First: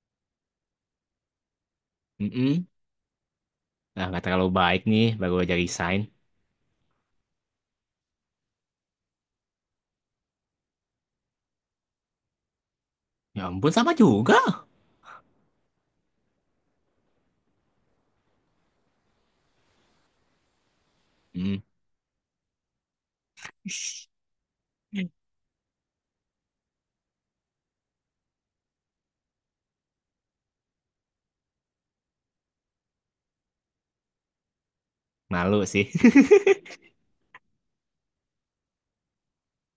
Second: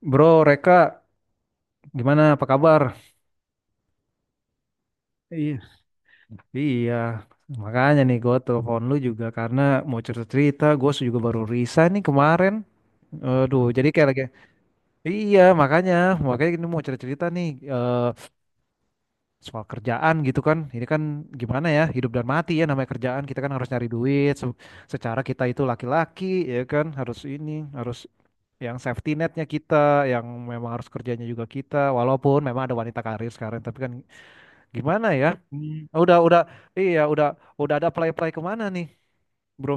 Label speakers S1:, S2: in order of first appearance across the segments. S1: Bro, Reka, gimana? Apa
S2: Mm-mm.
S1: kabar?
S2: Nah, nggak terlalu baik nih, baru aja
S1: Iya,
S2: resign.
S1: iya. Makanya nih gue telepon lu juga karena mau cerita-cerita. Gue juga baru resign nih kemarin.
S2: Ya
S1: Aduh,
S2: ampun,
S1: jadi
S2: sama
S1: kayak lagi.
S2: juga.
S1: Iya, makanya ini mau cerita-cerita nih eh, soal kerjaan gitu kan. Ini kan
S2: Mm,
S1: gimana ya, hidup dan mati ya namanya kerjaan. Kita kan harus nyari duit. Secara kita itu laki-laki, ya kan, harus ini, harus yang safety netnya kita, yang memang harus kerjanya juga kita, walaupun memang ada wanita karir sekarang, tapi kan gimana ya?
S2: malu
S1: Hmm.
S2: sih.
S1: Udah, iya, udah ada play-play kemana nih, bro?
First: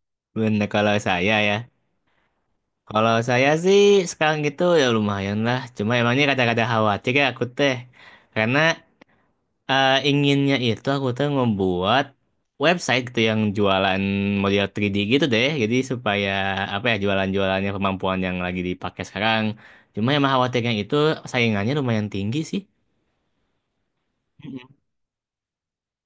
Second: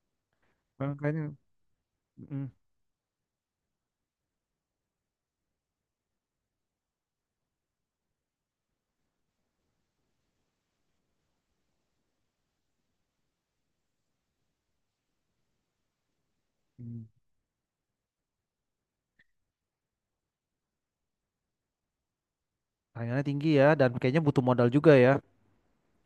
S2: Bener kalau
S1: Kayaknya,
S2: saya ya.
S1: mm,
S2: Kalau saya sih sekarang gitu ya lumayan lah. Cuma emangnya ini kata-kata khawatir ya aku teh. Karena inginnya itu aku tuh membuat website gitu yang jualan model 3D gitu deh. Jadi supaya apa ya
S1: mm,
S2: jualan-jualannya kemampuan yang lagi dipakai sekarang. Cuma emang khawatirnya itu saingannya lumayan tinggi sih.
S1: tayangannya tinggi ya, dan kayaknya butuh modal juga ya.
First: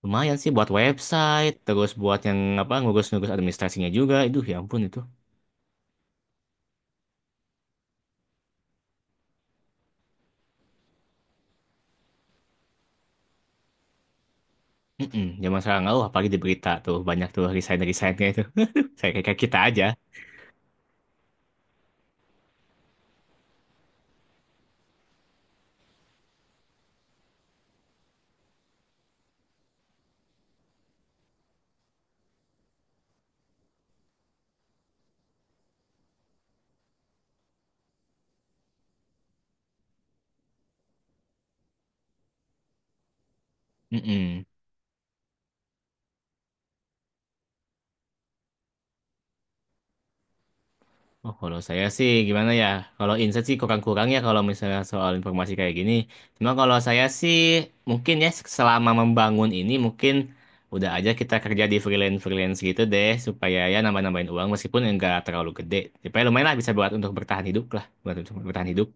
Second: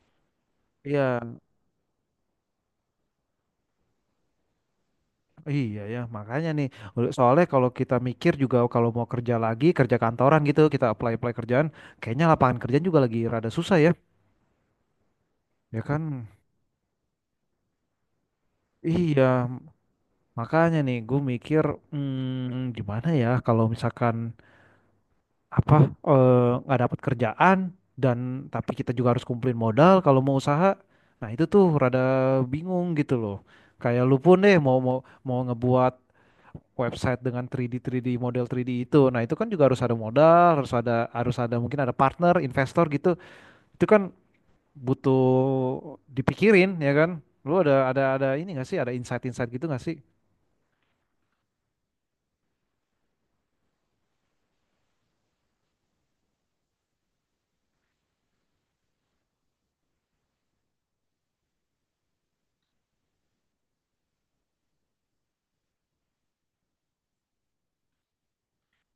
S2: Lumayan sih buat
S1: Iya,
S2: website, terus buat yang apa ngurus-ngurus administrasinya juga. Itu ya ampun itu.
S1: iya ya, makanya nih. Soalnya kalau kita mikir juga kalau mau kerja lagi, kerja kantoran gitu, kita apply-apply kerjaan, kayaknya lapangan kerjaan juga lagi rada susah ya.
S2: Mm-mm, zaman
S1: Ya
S2: sekarang oh,
S1: kan?
S2: apalagi di berita tuh banyak tuh resign-resignnya itu. Aduh, saya
S1: Iya,
S2: kayak kita aja.
S1: makanya nih, gue mikir, gimana ya kalau misalkan apa nggak dapat kerjaan dan tapi kita juga harus kumpulin modal kalau mau usaha. Nah, itu tuh rada bingung gitu loh. Kayak lu pun deh mau mau mau ngebuat website dengan 3D 3D model 3D itu. Nah, itu kan juga harus ada modal, harus ada mungkin ada partner, investor gitu. Itu kan
S2: Mm-mm.
S1: butuh dipikirin ya kan. Lu ada ini nggak sih? Ada insight-insight gitu nggak sih?
S2: Oh, kalau saya sih gimana ya? Kalau insight sih kurang-kurang ya kalau misalnya soal informasi kayak gini. Cuma kalau saya sih mungkin ya selama membangun ini mungkin udah aja kita kerja di freelance-freelance gitu deh supaya ya nambah-nambahin uang meskipun enggak terlalu gede. Supaya lumayan lah bisa buat untuk bertahan hidup lah, buat untuk bertahan hidup.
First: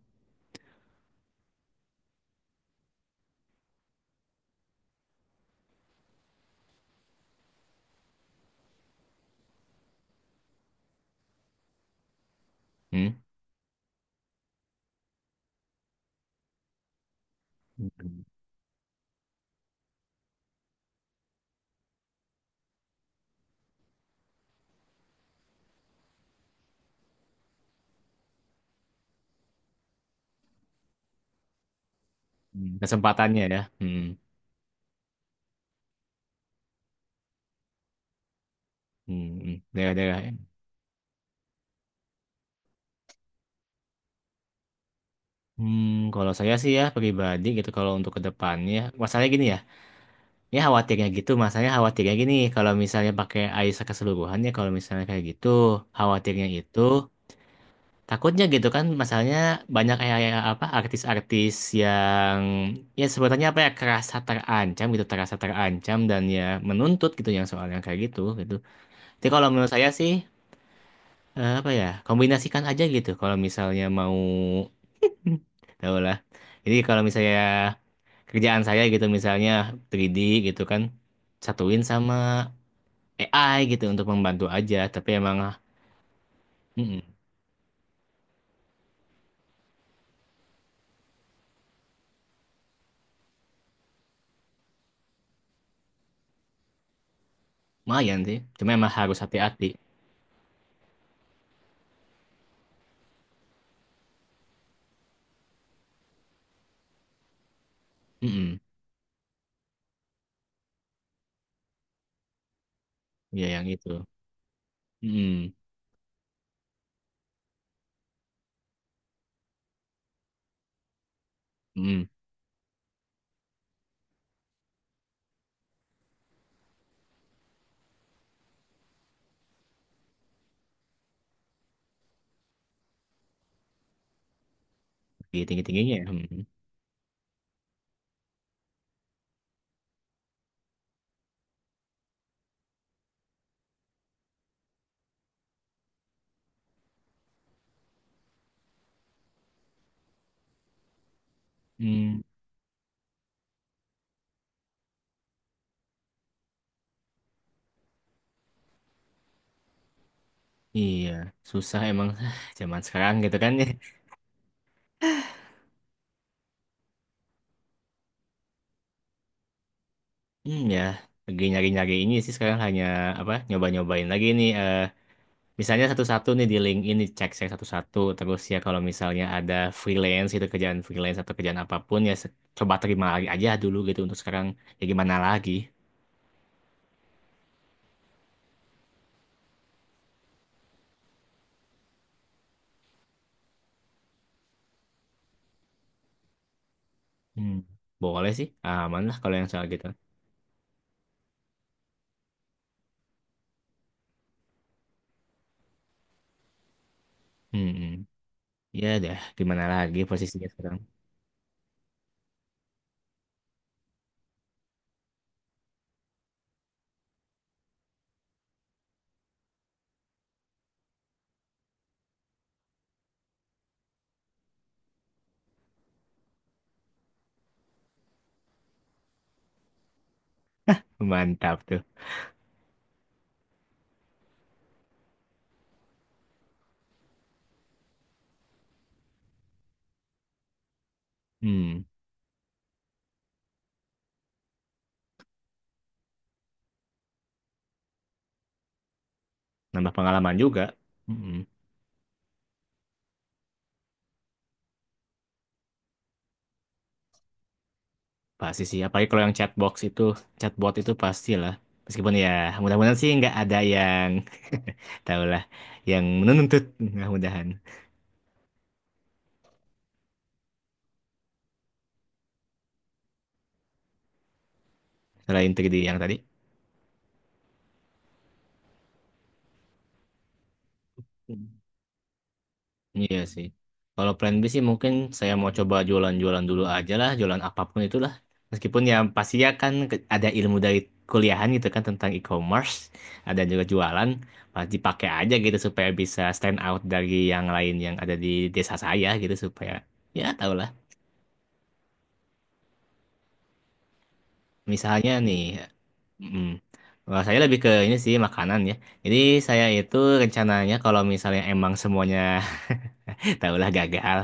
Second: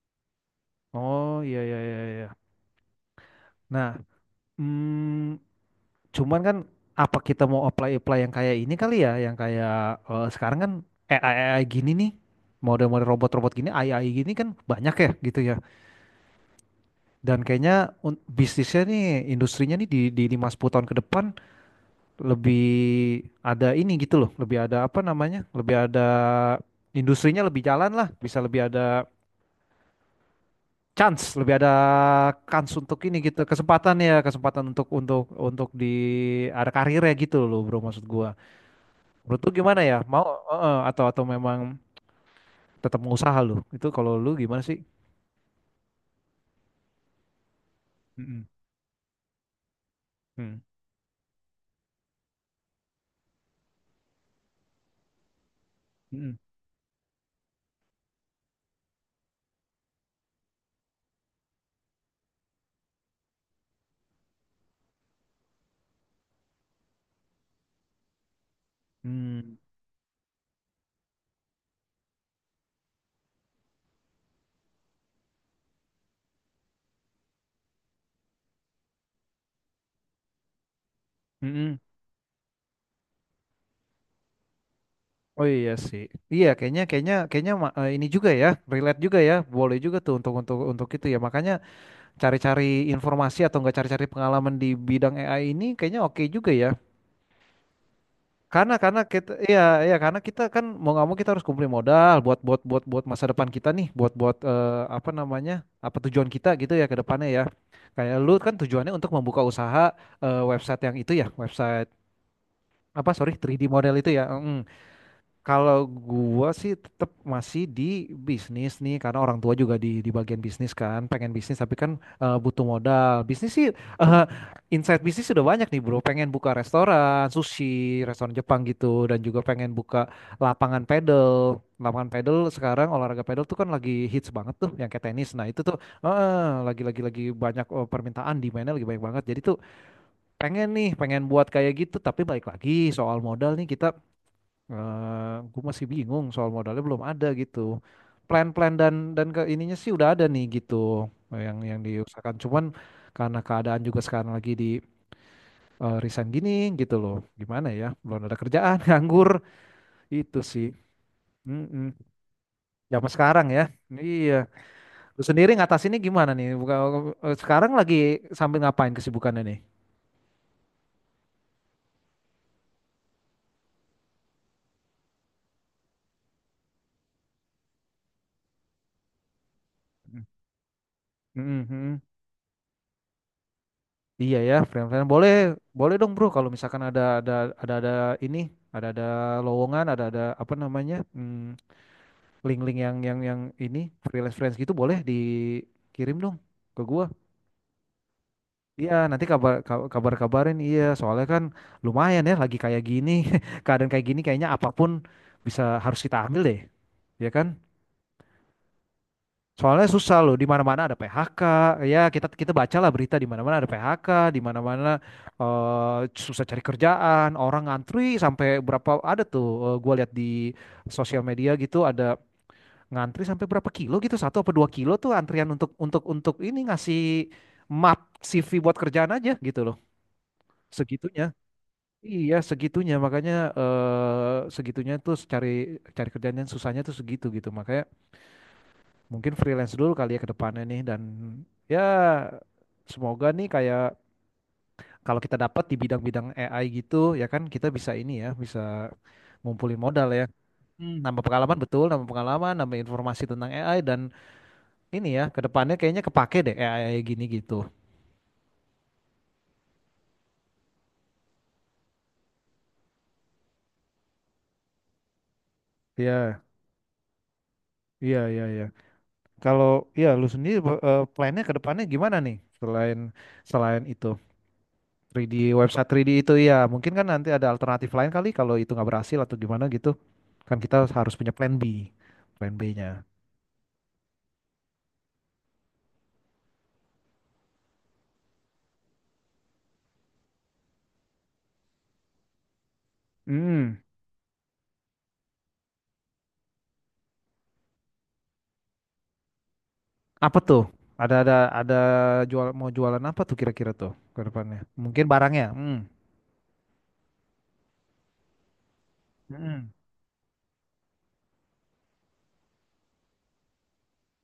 S1: Oh, iya iya iya iya. Nah, mm, cuman kan apa kita mau apply-apply yang kayak ini kali ya, yang kayak sekarang kan AI, AI gini nih, model-model
S2: Hmm.
S1: robot-robot gini, AI gini kan banyak ya gitu ya. Dan kayaknya bisnisnya nih, industrinya nih di 5-10 tahun ke depan lebih ada ini gitu loh, lebih ada apa namanya, lebih ada industrinya lebih jalan lah, bisa lebih ada chance, lebih ada kans
S2: Hmm,
S1: untuk ini gitu,
S2: kesempatannya ya.
S1: kesempatan
S2: Hmm,
S1: ya, kesempatan untuk di ada karirnya gitu loh bro maksud gua.
S2: hmm,
S1: Menurut lu
S2: hmm.
S1: gimana ya? Mau
S2: Daerah-daerah.
S1: atau memang tetap mau usaha lu? Itu kalau lu gimana sih?
S2: Hmm, kalau saya sih ya pribadi gitu kalau untuk
S1: Mm-mm.
S2: kedepannya, masalahnya gini ya, ya
S1: Mm.
S2: khawatirnya gitu, masalahnya khawatirnya gini, kalau misalnya pakai AISA keseluruhan ya, kalau misalnya kayak gitu,
S1: Mm-mm.
S2: khawatirnya itu takutnya gitu kan, masalahnya banyak kayak kayak apa artis-artis yang ya sebenarnya apa ya kerasa terancam gitu, terasa terancam dan ya menuntut gitu yang soalnya kayak gitu gitu. Jadi kalau
S1: Mm.
S2: menurut saya sih apa ya kombinasikan aja gitu kalau misalnya mau tahu lah. Jadi kalau misalnya kerjaan saya gitu misalnya 3D gitu kan
S1: Mm-mm.
S2: satuin sama AI gitu untuk membantu aja. Tapi emang
S1: Oh iya sih. Iya kayaknya
S2: mm
S1: kayaknya kayaknya ini juga ya, relate juga ya. Boleh juga tuh untuk itu ya. Makanya cari-cari informasi atau enggak cari-cari pengalaman di bidang AI ini kayaknya oke juga ya.
S2: lumayan sih. Cuma
S1: Karena
S2: emang
S1: karena
S2: harus
S1: kita iya
S2: hati-hati.
S1: iya karena kita kan mau nggak mau kita harus kumpulin modal buat buat buat buat masa depan kita nih, buat buat apa namanya? Apa tujuan kita gitu ya ke depannya ya. Kayak lu kan
S2: Mm-mm.
S1: tujuannya untuk membuka usaha website yang itu ya, website apa sorry
S2: Iya
S1: 3D
S2: yang itu.
S1: model itu ya. Mm.
S2: Mm-mm.
S1: Kalau gua sih tetap masih di bisnis nih karena orang tua juga di bagian bisnis kan, pengen bisnis tapi kan
S2: Mm-mm.
S1: butuh modal. Bisnis sih insight bisnis sudah banyak nih, Bro. Pengen buka restoran sushi, restoran Jepang gitu dan juga pengen buka lapangan pedal. Lapangan pedal sekarang olahraga pedal tuh kan lagi hits banget tuh yang kayak tenis.
S2: Tinggi-
S1: Nah, itu tuh
S2: Tinggi-tingginya ya. Mm-mm.
S1: lagi banyak permintaan di mana lagi banyak banget. Jadi tuh pengen nih, pengen buat kayak gitu tapi balik lagi soal modal nih kita gue masih bingung soal modalnya belum ada gitu. Plan-plan dan ke ininya sih udah ada nih gitu yang
S2: Mm.
S1: diusahakan. Cuman karena keadaan juga sekarang lagi di resign gini gitu loh. Gimana ya? Belum ada kerjaan, nganggur itu sih.
S2: Iya, susah emang
S1: Mm-mm.
S2: zaman
S1: Zaman
S2: sekarang gitu
S1: sekarang
S2: kan.
S1: ya. Iya. Lu sendiri ngatasinnya gimana nih? Bukan, sekarang lagi sambil ngapain kesibukannya nih?
S2: Hmm, ya lagi nyari-nyari ini sih sekarang hanya apa nyoba-nyobain lagi nih misalnya satu-satu nih di LinkedIn dicek-cek satu-satu terus ya kalau misalnya ada freelance itu kerjaan freelance atau kerjaan apapun
S1: Mm-mm.
S2: ya se- coba terima lagi aja dulu gitu untuk
S1: Iya
S2: sekarang
S1: ya,
S2: ya
S1: friend-friend
S2: gimana
S1: boleh
S2: lagi.
S1: boleh dong bro kalau misalkan ada ini ada lowongan ada apa namanya link-link yang ini freelance freelance gitu boleh dikirim dong ke gua.
S2: Hmm. Boleh sih
S1: Iya
S2: aman lah
S1: nanti
S2: kalau yang
S1: kabar
S2: soal gitu.
S1: kabar kabarin iya soalnya kan lumayan ya lagi kayak gini keadaan kayak gini kayaknya apapun bisa harus kita ambil deh ya kan?
S2: Hmm. Hmm. Ya dah gimana
S1: Soalnya
S2: lagi
S1: susah loh, di
S2: posisinya sekarang.
S1: mana-mana ada PHK. Ya, kita kita bacalah berita di mana-mana ada PHK, di mana-mana susah cari kerjaan, orang ngantri sampai berapa ada tuh gua lihat di sosial media gitu ada ngantri sampai berapa kilo gitu, satu apa dua kilo tuh antrian untuk ini ngasih map CV buat kerjaan aja gitu loh. Segitunya.
S2: Mantap tuh.
S1: Iya, segitunya makanya segitunya tuh cari cari kerjaan yang susahnya tuh segitu gitu. Makanya mungkin freelance dulu kali ya ke depannya nih dan ya
S2: Hmm.
S1: semoga nih kayak kalau kita dapat di bidang-bidang AI gitu ya kan kita bisa ini ya bisa ngumpulin
S2: Nambah
S1: modal ya.
S2: pengalaman juga.
S1: Hmm. Nambah
S2: Hmm.
S1: pengalaman betul nambah pengalaman nambah informasi tentang AI dan ini ya ke depannya kayaknya kepake deh AI gini gitu.
S2: Pasti sih apalagi kalau yang chatbox itu, chatbot itu pastilah, meskipun ya mudah-mudahan sih nggak ada yang tahulah yang
S1: Iya,
S2: menuntut. Mudah-mudahan.
S1: iya, iya, iya. Kalau ya lu sendiri plannya ke depannya gimana nih selain selain itu? 3D
S2: Selain 3D
S1: website
S2: yang
S1: 3D
S2: tadi.
S1: itu ya mungkin kan nanti ada alternatif lain kali kalau itu nggak berhasil atau gimana gitu kan kita harus punya
S2: Hmm.
S1: plan B plan B-nya
S2: Iya sih. Kalau plan B sih mungkin saya mau coba jualan-jualan dulu aja lah, jualan apapun itulah. Meskipun ya pasti ya kan ke- ada ilmu dari kuliahan gitu kan tentang e-commerce, ada juga
S1: hmm
S2: jualan, pasti pakai aja gitu supaya bisa stand out dari yang lain yang ada di desa saya gitu supaya ya
S1: apa
S2: tau
S1: tuh
S2: lah.
S1: ada ada ada jual mau jualan apa tuh kira-kira tuh ke depannya mungkin
S2: Misalnya nih,
S1: barangnya hmm.
S2: mm, wah, saya lebih ke ini sih makanan ya. Jadi saya
S1: Mm-mm.
S2: itu rencananya kalau misalnya emang semuanya taulah gagal.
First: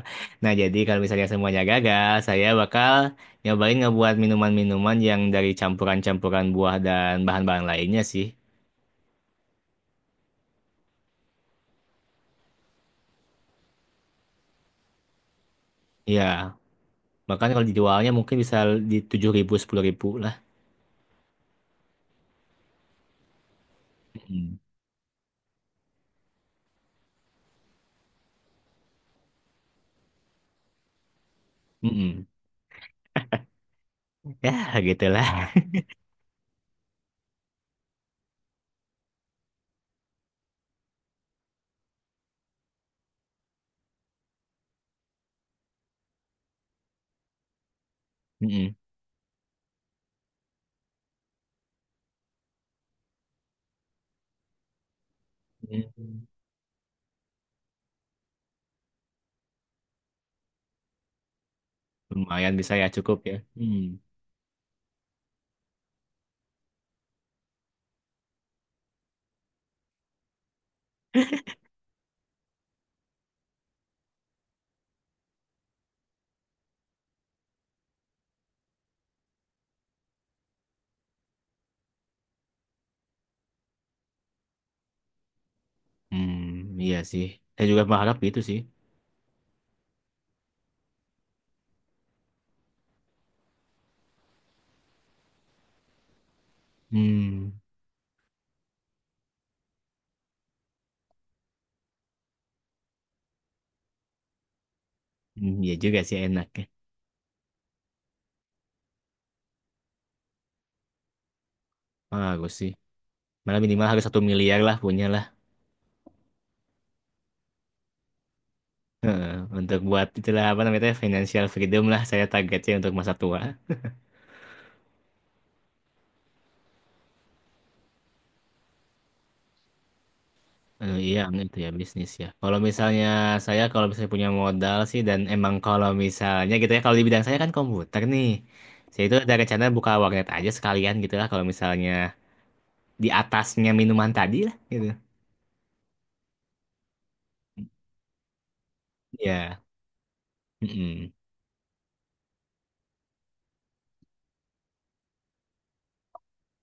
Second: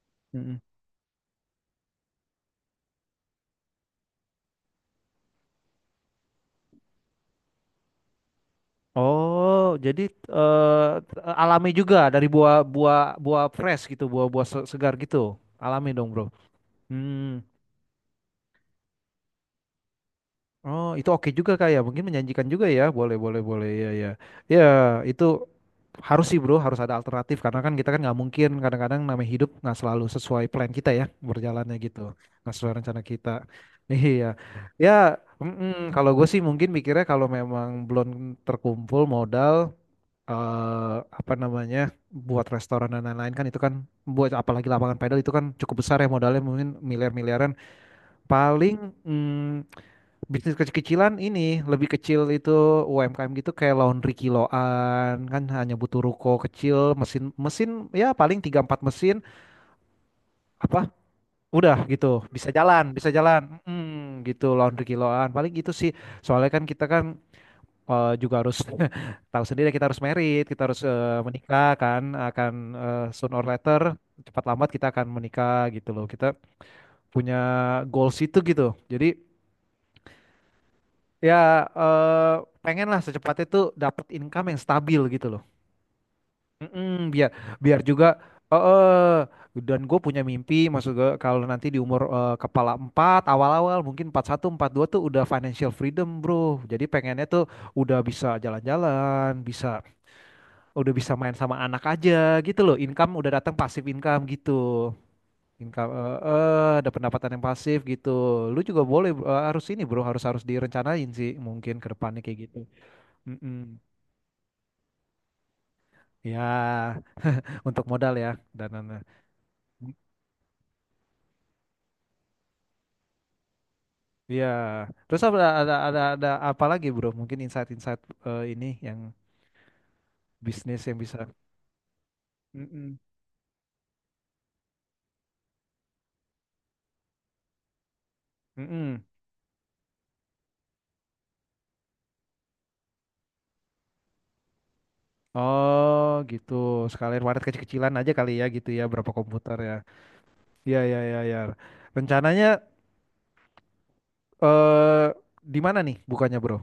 S2: Nah,
S1: Mm-mm.
S2: jadi kalau misalnya semuanya gagal, saya bakal nyobain ngebuat minuman-minuman yang dari campuran-campuran buah dan bahan-bahan lainnya sih.
S1: Oh jadi eh, alami juga dari buah buah buah fresh gitu buah-buah segar gitu alami dong bro
S2: Iya,
S1: hmm.
S2: bahkan kalau dijualnya mungkin bisa di 7.000, ribu, sepuluh ribu lah.
S1: Oh, itu oke juga kak ya. Mungkin menjanjikan juga ya. Boleh, boleh, boleh. Ya, ya.
S2: Mm-mm.
S1: Ya, itu harus sih bro, harus ada alternatif. Karena kan kita kan nggak mungkin kadang-kadang namanya hidup nggak selalu sesuai plan kita ya. Berjalannya gitu.
S2: Mm-mm.
S1: Nggak sesuai rencana kita. Iya.
S2: Ya,
S1: Ya,
S2: gitulah.
S1: mm-mm. Kalau gue sih mungkin mikirnya kalau memang belum terkumpul modal, eh apa namanya, buat restoran dan lain-lain kan itu kan, buat apalagi lapangan pedal itu kan cukup besar ya modalnya mungkin miliar-miliaran.
S2: Mm-mm.
S1: Paling... mm, bisnis kecil-kecilan ini lebih kecil itu UMKM gitu kayak laundry kiloan kan hanya butuh
S2: Mm.
S1: ruko kecil mesin mesin ya paling tiga empat mesin apa udah gitu bisa
S2: Lumayan bisa ya,
S1: jalan bisa
S2: cukup ya.
S1: jalan.
S2: Mm.
S1: Gitu laundry kiloan paling gitu sih soalnya kan kita kan juga harus tahu sendiri kita harus merit kita harus menikah kan akan soon or later cepat lambat kita akan menikah gitu loh kita punya goals itu gitu jadi. Ya, pengen lah secepatnya tuh dapat income yang stabil gitu loh.
S2: Mm, iya
S1: Mm-mm,
S2: sih.
S1: biar
S2: Saya
S1: biar
S2: juga berharap
S1: juga
S2: gitu sih.
S1: eh eh, dan gue punya mimpi maksud gue kalau nanti di umur kepala 4 awal-awal mungkin empat satu empat dua tuh udah financial freedom, bro. Jadi pengennya tuh
S2: Hmm.
S1: udah bisa jalan-jalan, bisa udah bisa main sama anak aja gitu loh. Income udah datang pasif income gitu.
S2: Hmm, iya
S1: Income
S2: juga sih enaknya.
S1: ada pendapatan yang pasif gitu. Lu juga boleh harus ini, bro, harus harus direncanain sih mungkin ke depannya kayak
S2: Bagus
S1: gitu.
S2: sih. Malah
S1: Mm-mm.
S2: minimal harus 1 miliar lah punya.
S1: Ya, untuk modal ya dan ya.
S2: Heeh, untuk buat itulah apa namanya financial freedom lah saya targetnya untuk masa tua.
S1: Terus apa lagi, Bro? Mungkin insight-insight ini yang bisnis
S2: Eh,
S1: yang bisa.
S2: iya, itu ya bisnis ya. Kalau
S1: Mm-mm.
S2: misalnya saya kalau misalnya punya modal sih dan emang kalau misalnya gitu ya kalau di bidang saya kan komputer nih.
S1: Mm-mm.
S2: Saya itu ada rencana buka warnet aja sekalian gitu lah kalau misalnya di atasnya minuman tadi lah gitu.
S1: Oh, gitu. Sekalian waret kecil-kecilan aja kali ya gitu ya, berapa komputer
S2: Ya.
S1: ya. Iya, iya,
S2: Mm-mm.
S1: iya, ya. Rencananya eh di mana nih bukannya, Bro?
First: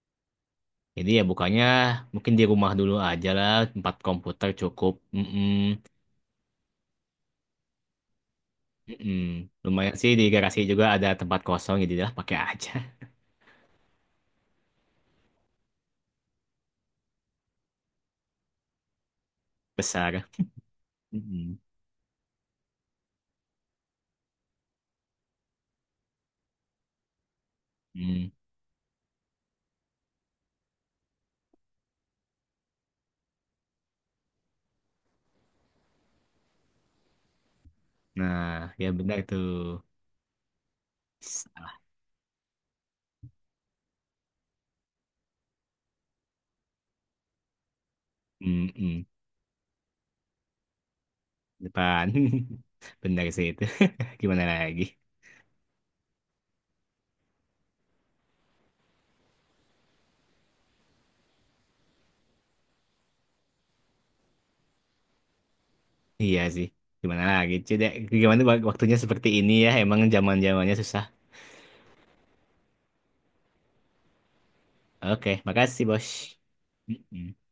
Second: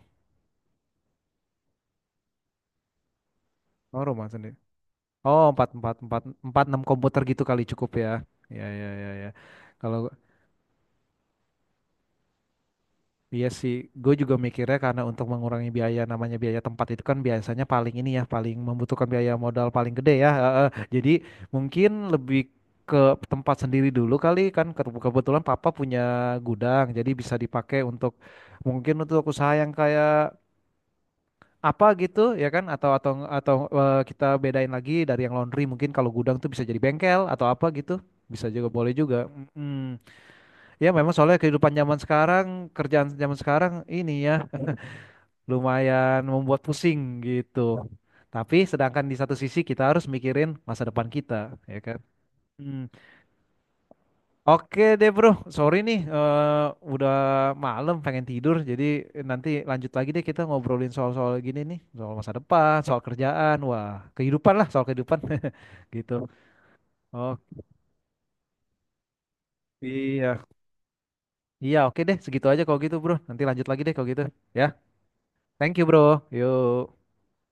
S2: Jadi ya bukannya mungkin di rumah dulu aja lah tempat
S1: Oh, rumah
S2: komputer
S1: sendiri.
S2: cukup.
S1: Oh,
S2: Mm-mm.
S1: empat empat empat empat enam komputer gitu kali cukup ya. Ya, ya, ya, ya.
S2: Mm-mm. Lumayan
S1: Kalau
S2: sih di garasi juga ada tempat kosong jadi lah pakai aja.
S1: Iya sih, gue juga mikirnya karena untuk mengurangi biaya namanya biaya tempat itu kan biasanya paling ini ya, paling membutuhkan biaya modal paling gede
S2: Besar.
S1: ya. Heeh. Jadi
S2: Mm-mm.
S1: mungkin lebih ke tempat sendiri dulu kali kan Kebetulan papa punya gudang, jadi bisa dipakai untuk
S2: Mm.
S1: mungkin untuk usaha yang kayak apa gitu ya kan atau kita bedain lagi dari yang laundry mungkin kalau gudang tuh bisa jadi bengkel atau apa gitu.
S2: Nah,
S1: Bisa juga
S2: ya
S1: boleh
S2: benar
S1: juga.
S2: tuh.
S1: Mm, Ya memang soalnya kehidupan zaman sekarang, kerjaan zaman sekarang ini ya lumayan membuat pusing gitu. Tapi sedangkan
S2: Mm-mm.
S1: di satu sisi kita harus mikirin masa depan kita, ya kan?
S2: Depan.
S1: Hmm.
S2: Benar sih itu. Gimana
S1: Oke
S2: lagi?
S1: deh bro, sorry nih udah malam pengen tidur. Jadi nanti lanjut lagi deh kita ngobrolin soal-soal gini nih, soal masa depan, soal kerjaan, wah kehidupan lah soal kehidupan gitu.
S2: Iya sih. Gimana
S1: Oh
S2: lagi? Coba gimana wak- waktunya seperti ini ya. Emang
S1: iya,
S2: zaman-zamannya susah.
S1: iya oke deh segitu aja kalau gitu bro. Nanti lanjut lagi deh kalau gitu. Ya,
S2: Oke,
S1: thank you
S2: makasih,
S1: bro.
S2: Bos.
S1: Yuk.
S2: Mm-mm.